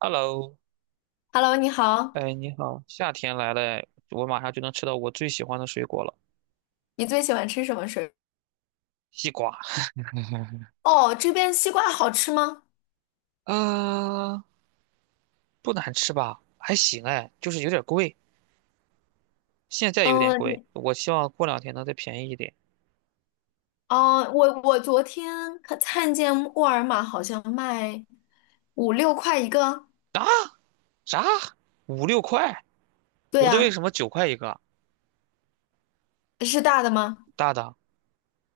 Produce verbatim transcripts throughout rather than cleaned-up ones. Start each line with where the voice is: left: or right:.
right: Hello，
left: Hello，你好，
right: 哎，你好，夏天来了哎，我马上就能吃到我最喜欢的水果了，
left: 你最喜欢吃什么水
right: 西瓜
left: 果？哦，这边西瓜好吃吗？
right: 啊，不难吃吧？还行哎，就是有点贵，现在有点
left: 嗯，
right: 贵，
left: 你
right: 我希望过两天能再便宜一点。
left: 哦，我我昨天看看见沃尔玛好像卖五六块一个，
right: 啊，啥？五六块？
left: 对
right: 我这为
left: 呀，
right: 什么九块一个？
left: 是大的吗？
right: 大的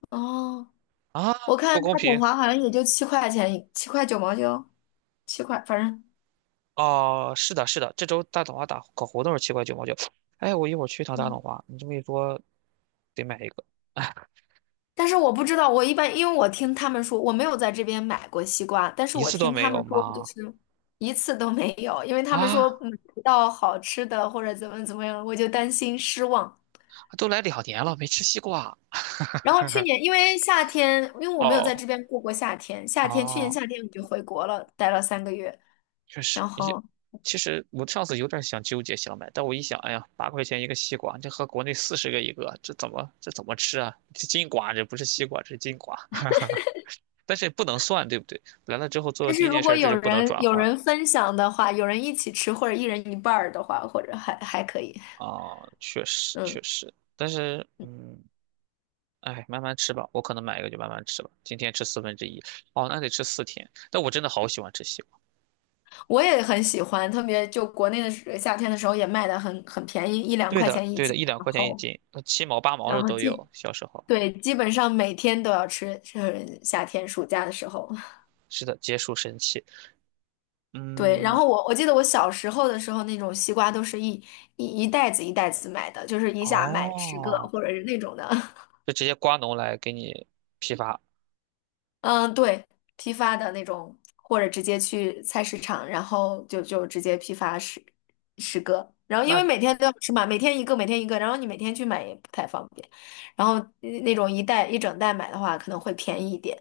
left: 哦，
right: 啊，
left: 我
right: 不
left: 看
right: 公
left: 大桶
right: 平。
left: 华好像也就七块钱一七块九毛九，七块，反正。
right: 哦，是的，是的，这周大董花打搞活动是七块九毛九。哎，我一会儿去一趟大董
left: 嗯，
right: 花，你这么一说，得买一个，
left: 但是我不知道，我一般因为我听他们说，我没有在这边买过西瓜，但是
right: 一
left: 我
right: 次都
left: 听
right: 没
left: 他
right: 有
left: 们说就
right: 吗？
left: 是一次都没有，因为他们说
right: 啊，
left: 买不到好吃的或者怎么怎么样，我就担心失望。
right: 都来两年了，没吃西瓜。
left: 然后去年因为夏天，因为我没有在这
right: 哦，
left: 边过过夏天，夏天去年
right: 哦，
left: 夏天我就回国了，待了三个月。
right: 确
left: 然
right: 实，也
left: 后，
right: 其实我上次有点想纠结想买，但我一想，哎呀，八块钱一个西瓜，这和国内四十个一个，这怎么这怎么吃啊？这金瓜，这不是西瓜，这是金瓜，但是也不能算，对不对？来了之后做的
left: 但是
right: 第一
left: 如
right: 件事
left: 果
right: 儿就
left: 有
right: 是不能
left: 人
right: 转
left: 有
right: 换
left: 人分享的话，有人一起吃或者一人一半儿的话，或者还还可以，
right: 啊，确实确
left: 嗯。
right: 实，但是嗯。哎，慢慢吃吧，我可能买一个就慢慢吃吧。今天吃四分之一，哦，那得吃四天。但我真的好喜欢吃西瓜。
left: 我也很喜欢，特别就国内的时夏天的时候也卖的很很便宜，一两
right: 对
left: 块
right: 的，
left: 钱一
right: 对的，
left: 斤，
right: 一两
left: 然
right: 块钱一
left: 后
right: 斤，那七毛八毛
left: 然
right: 的
left: 后
right: 都
left: 基
right: 有。小时候，
left: 对，基本上每天都要吃，是夏天暑假的时候。
right: 是的，结束神器。
left: 对，然
right: 嗯，
left: 后我我记得我小时候的时候，那种西瓜都是一一一袋子一袋子买的，就是一下买十个
right: 哦，
left: 或者是那种的。
right: 就直接瓜农来给你批发。
left: 嗯，对，批发的那种，或者直接去菜市场，然后就就直接批发十十个。然后因为每
right: 那
left: 天都要吃嘛，每天一个，每天一个，然后你每天去买也不太方便。然后呃那种一袋一整袋买的话，可能会便宜一点。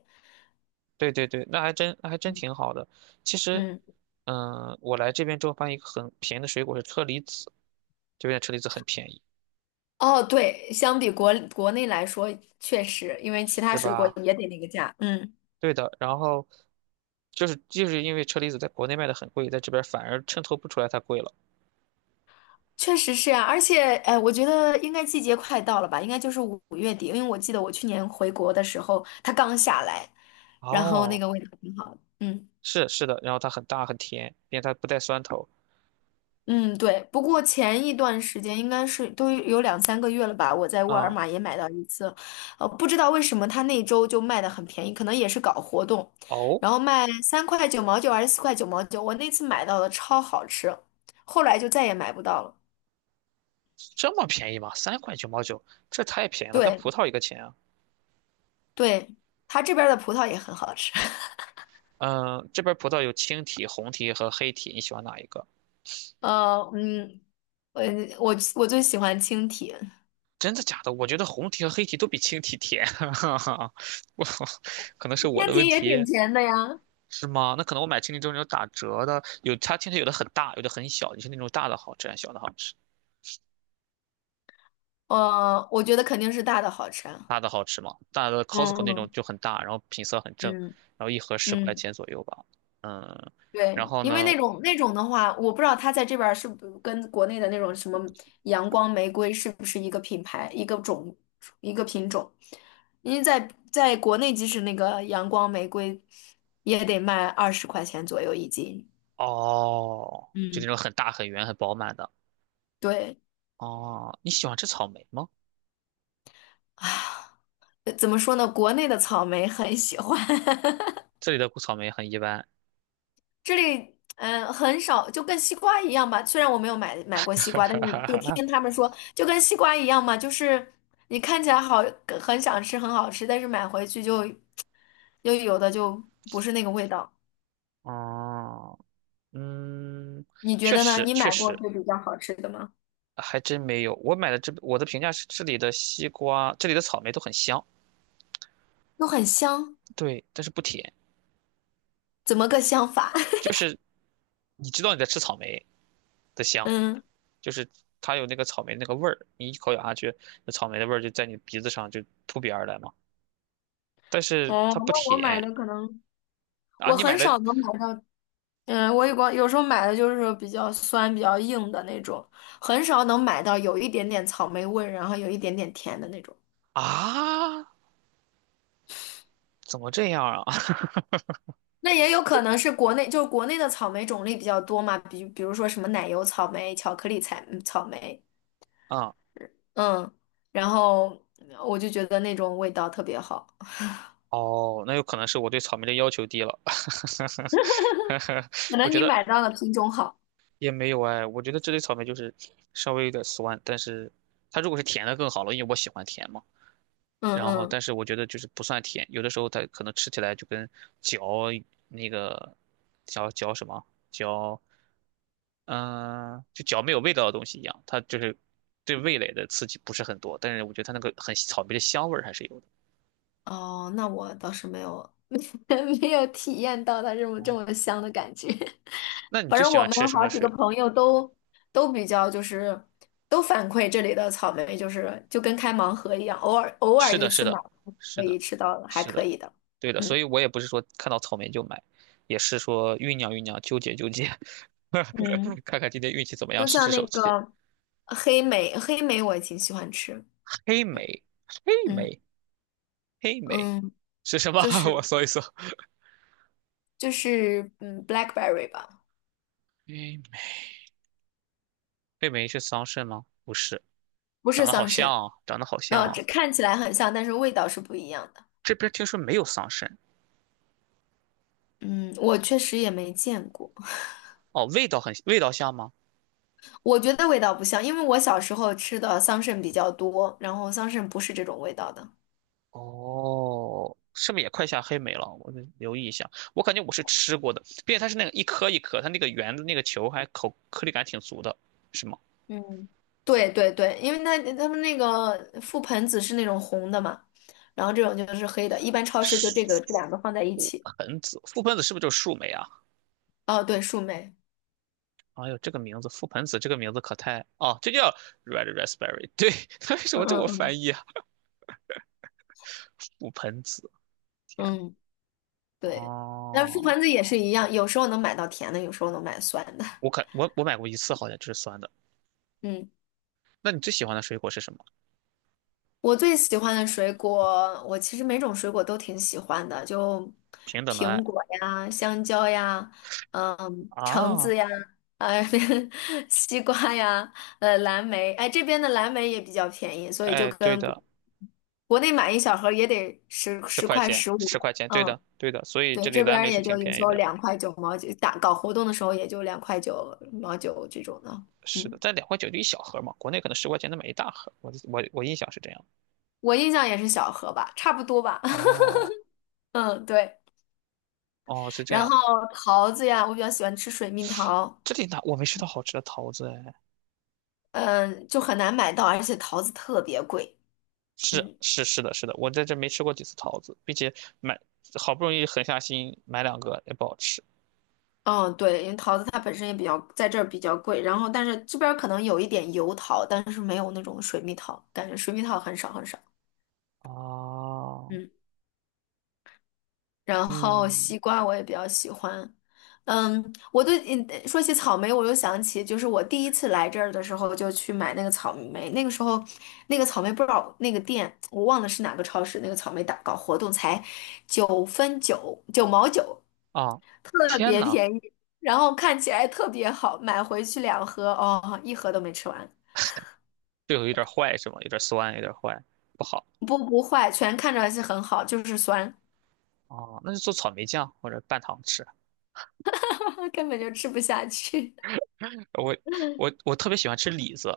right: 对对对，那还真那还真
left: 嗯
right: 挺好的。其实，
left: 嗯，
right: 嗯，我来这边之后发现一个很便宜的水果是车厘子，这边的车厘子很便宜，
left: 哦，对，相比国国内来说，确实，因为其他
right: 是
left: 水果
right: 吧？
left: 也得那个价。嗯。
right: 对的。然后就是就是因为车厘子在国内卖的很贵，在这边反而衬托不出来它贵了。
left: 确实是啊，而且，呃，我觉得应该季节快到了吧，应该就是五五月底，因为我记得我去年回国的时候，它刚下来，然后那
right: 哦，
left: 个味道挺好的。嗯
right: 是是的，然后它很大很甜，并且它不带酸头。
left: 嗯，对。不过前一段时间应该是都有两三个月了吧，我在沃尔
right: 啊，
left: 玛也买到一次，呃，不知道为什么它那周就卖的很便宜，可能也是搞活动，
right: 哦，
left: 然后卖三块九毛九还是四块九毛九，我那次买到的超好吃，后来就再也买不到了。
right: 这么便宜吗？三块九毛九，这太便宜了，跟
left: 对
right: 葡萄一个钱啊。
left: 对，它这边儿的葡萄也很好吃。
right: 嗯，这边葡萄有青提、红提和黑提，你喜欢哪一个？
left: 呃，嗯，我我我最喜欢青提，
right: 真的假的？我觉得红提和黑提都比青提甜，我可能是我
left: 青
right: 的问
left: 提也挺
right: 题，
left: 甜的呀。
right: 是吗？那可能我买青提都是那种打折的，有它青提有的很大，有的很小，你是那种大的好吃还是小的好吃？
left: 呃，我觉得肯定是大的好吃啊。
right: 大的好吃吗？大的 Costco 那种
left: 嗯
right: 就很大，然后品色很正，
left: 嗯
right: 然后一盒
left: 嗯
right: 十块
left: 嗯，
right: 钱左右吧。嗯，然
left: 对，
right: 后
left: 因为
right: 呢？
left: 那种那种的话，我不知道它在这边儿是不跟国内的那种什么阳光玫瑰是不是一个品牌、一个种、一个品种。因为在在国内，即使那个阳光玫瑰也得卖二十块钱左右一斤。
right: 哦，就那
left: 嗯，
right: 种很大、很圆、很饱满的。
left: 对。
right: 哦，你喜欢吃草莓吗？
left: 唉呃怎么说呢？国内的草莓很喜欢，
right: 这里的草莓很一般。
left: 这里嗯很少，就跟西瓜一样吧。虽然我没有买买过西瓜，但是就听 他们说，就跟西瓜一样嘛，就是你看起来好，很想吃，很好吃，但是买回去就又有的就不是那个味道。
right: 哦，嗯，
left: 你觉
right: 确
left: 得呢？
right: 实
left: 你
right: 确
left: 买过
right: 实，
left: 就比较好吃的吗？
right: 还真没有。我买的这我的评价是这里的西瓜，这里的草莓都很香，
left: 都很香，
right: 对，但是不甜，
left: 怎么个香法？
right: 就是你知道你在吃草莓的香，
left: 嗯，
right: 就是它有那个草莓那个味儿，你一口咬下去，那草莓的味儿就在你鼻子上就扑鼻而来嘛。但是
left: 哦，
right: 它不
left: 那我买
right: 甜
left: 的可能
right: 啊，
left: 我
right: 你买
left: 很
right: 的
left: 少能买到。嗯，我也光有时候买的就是比较酸、比较硬的那种，很少能买到有一点点草莓味，然后有一点点甜的那种。
right: 啊，怎么这样啊？
left: 那也有可能是国内，就是国内的草莓种类比较多嘛，比比如说什么奶油草莓、巧克力彩嗯草莓，
right: 啊，
left: 嗯，然后我就觉得那种味道特别好，
right: 哦，那有可能是我对草莓的要求低了。
left: 可
right: 我
left: 能
right: 觉
left: 你买
right: 得
left: 到的品种好，
right: 也没有哎，我觉得这类草莓就是稍微有点酸，但是它如果是甜的更好了，因为我喜欢甜嘛。
left: 嗯
right: 然后，
left: 嗯，
right: 但是我觉得就是不算甜，有的时候它可能吃起来就跟嚼那个嚼嚼什么嚼，嗯、就嚼没有味道的东西一样，它就是对味蕾的刺激不是很多，但是我觉得它那个很草莓的香味儿还是有的。
left: 哦，那我倒是没有 没有体验到它这么这么香的感觉。
right: 那你最喜
left: 我
right: 欢吃
left: 们
right: 什
left: 好
right: 么
left: 几
right: 水
left: 个
right: 果？
left: 朋友都都比较就是都反馈这里的草莓就是就跟开盲盒一样，偶尔偶尔
right: 是
left: 一
right: 的，是
left: 次买
right: 的，是
left: 可
right: 的，
left: 以吃到还
right: 是
left: 可
right: 的，
left: 以的。
right: 对的。所
left: 嗯
right: 以我也不是说看到草莓就买，也是说酝酿酝酿，纠结纠结，
left: 嗯，
right: 看看今天运气怎么样，
left: 就
right: 试
left: 像
right: 试
left: 那
right: 手气。
left: 个黑莓，黑莓我也挺喜欢吃。
right: 黑
left: 嗯
right: 莓，黑
left: 嗯
right: 莓，黑莓
left: 嗯，
right: 是什么？
left: 就
right: 我
left: 是
right: 搜一搜。
left: 就是嗯，blackberry 吧，
right: 黑莓黑莓是桑葚吗？不是，
left: 不
right: 长
left: 是
right: 得好
left: 桑
right: 像
left: 葚。
right: 啊，长得好像
left: 呃，
right: 啊。
left: 这看起来很像，但是味道是不一样的。
right: 这边听说没有桑葚。
left: 嗯，我确实也没见过。
right: 哦，味道很，味道像吗？
left: 我觉得味道不像，因为我小时候吃的桑葚比较多，然后桑葚不是这种味道的。
right: 哦，是不是也快下黑莓了？我得留意一下。我感觉我是吃过的，并且它是那个一颗一颗，它那个圆的那个球还口颗粒感挺足的，是吗？
left: 嗯，对对对，因为它他们那个覆盆子是那种红的嘛，然后这种就是黑的，一般超市就这个这两个放在一
right: 覆
left: 起。
right: 盆子，覆盆子是不是就是树莓啊？
left: 哦，对，树莓，
right: 哎呦，这个名字，覆盆子这个名字可太……哦，这叫 red raspberry。对，它为什
left: 嗯
right: 么这么
left: 嗯嗯，
right: 翻译啊？覆盆子，天呐
left: 嗯，对，但是覆
right: 哦，
left: 盆子也是一样，有时候能买到甜的，有时候能买酸的。
right: 我可我我买过一次，好像就是酸的。
left: 嗯。
right: 那你最喜欢的水果是什么？
left: 我最喜欢的水果，我其实每种水果都挺喜欢的，就
right: 平等的爱
left: 苹果呀、香蕉呀、嗯、橙
right: 啊，
left: 子呀、呃、西瓜呀、呃、蓝莓。哎，这边的蓝莓也比较便宜，所以就
right: 哎，对
left: 跟国
right: 的。
left: 国内买一小盒也得十
right: 十
left: 十
right: 块
left: 块
right: 钱，
left: 十五。
right: 十块钱，对
left: 嗯，
right: 的，对的，所以这
left: 对，
right: 里
left: 这边
right: 蓝
left: 儿
right: 莓是
left: 也就
right: 挺
left: 有
right: 便
left: 时
right: 宜
left: 候
right: 的，
left: 两块九毛九，打搞活动的时候也就两块九毛九这种的。
right: 是的，
left: 嗯，
right: 在两块九就一小盒嘛，国内可能十块钱能买一大盒，我我我印象是这样。
left: 我印象也是小盒吧，差不多吧。
right: 哦
left: 嗯，对。
right: 哦，是这
left: 然
right: 样，
left: 后桃子呀，我比较喜欢吃水蜜桃，
right: 这里哪我没吃到好吃的桃子哎，
left: 嗯，就很难买到，而且桃子特别贵。
right: 是
left: 嗯
right: 是是的，是的，我在这没吃过几次桃子，并且买好不容易狠下心买两个也不好吃。
left: 嗯，对，因为桃子它本身也比较在这儿比较贵，然后但是这边儿可能有一点油桃，但是没有那种水蜜桃，感觉水蜜桃很少很少。
right: 哦，
left: 嗯。然后
right: 嗯
left: 西瓜我也比较喜欢。嗯，我对，嗯说起草莓，我又想起，就是我第一次来这儿的时候，就去买那个草莓。那个时候，那个草莓不知道那个店，我忘了是哪个超市，那个草莓打搞活动才九分九九毛九，
right: 啊，
left: 特
right: 天
left: 别
right: 呐，
left: 便宜，然后看起来特别好，买回去两盒，哦，一盒都没吃完，
right: 这个有点坏是吗？有点酸，有点坏，不好。
left: 不，不坏，全看着是很好，就是酸，
right: 哦，那就做草莓酱或者拌糖吃。
left: 根本就吃不下去。
right: 我我我特别喜欢吃李子，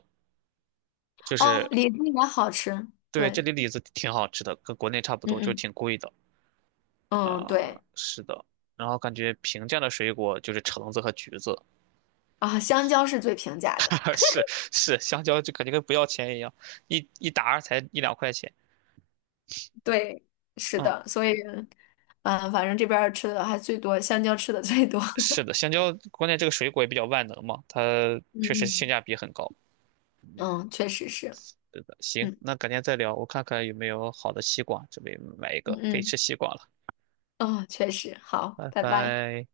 right: 就
left: 哦，
right: 是
left: 李子也好吃，
right: 对这
left: 对。
right: 里李子挺好吃的，跟国内差不
left: 嗯
right: 多，就是
left: 嗯。
right: 挺贵的。
left: 嗯，
right: 啊、
left: 对
right: 是的。然后感觉平价的水果就是橙子和橘子，
left: 啊，香蕉是最平价的，
right: 是是，香蕉就感觉跟不要钱一样，一一打儿才一两块钱。
left: 对，是
right: 嗯，
left: 的，所以，嗯，反正这边儿吃的还最多，香蕉吃的最多，
right: 是的，香蕉关键这个水果也比较万能嘛，它
left: 嗯
right: 确实性
left: 嗯。
right: 价比很高。
left: 嗯，确实是，
right: 是的，行，
left: 嗯
right: 那改天再聊，我看看有没有好的西瓜，准备买一
left: 嗯
right: 个，可以
left: 嗯，
right: 吃西瓜了，
left: 哦，确实，好，
right: 拜
left: 拜拜。
right: 拜。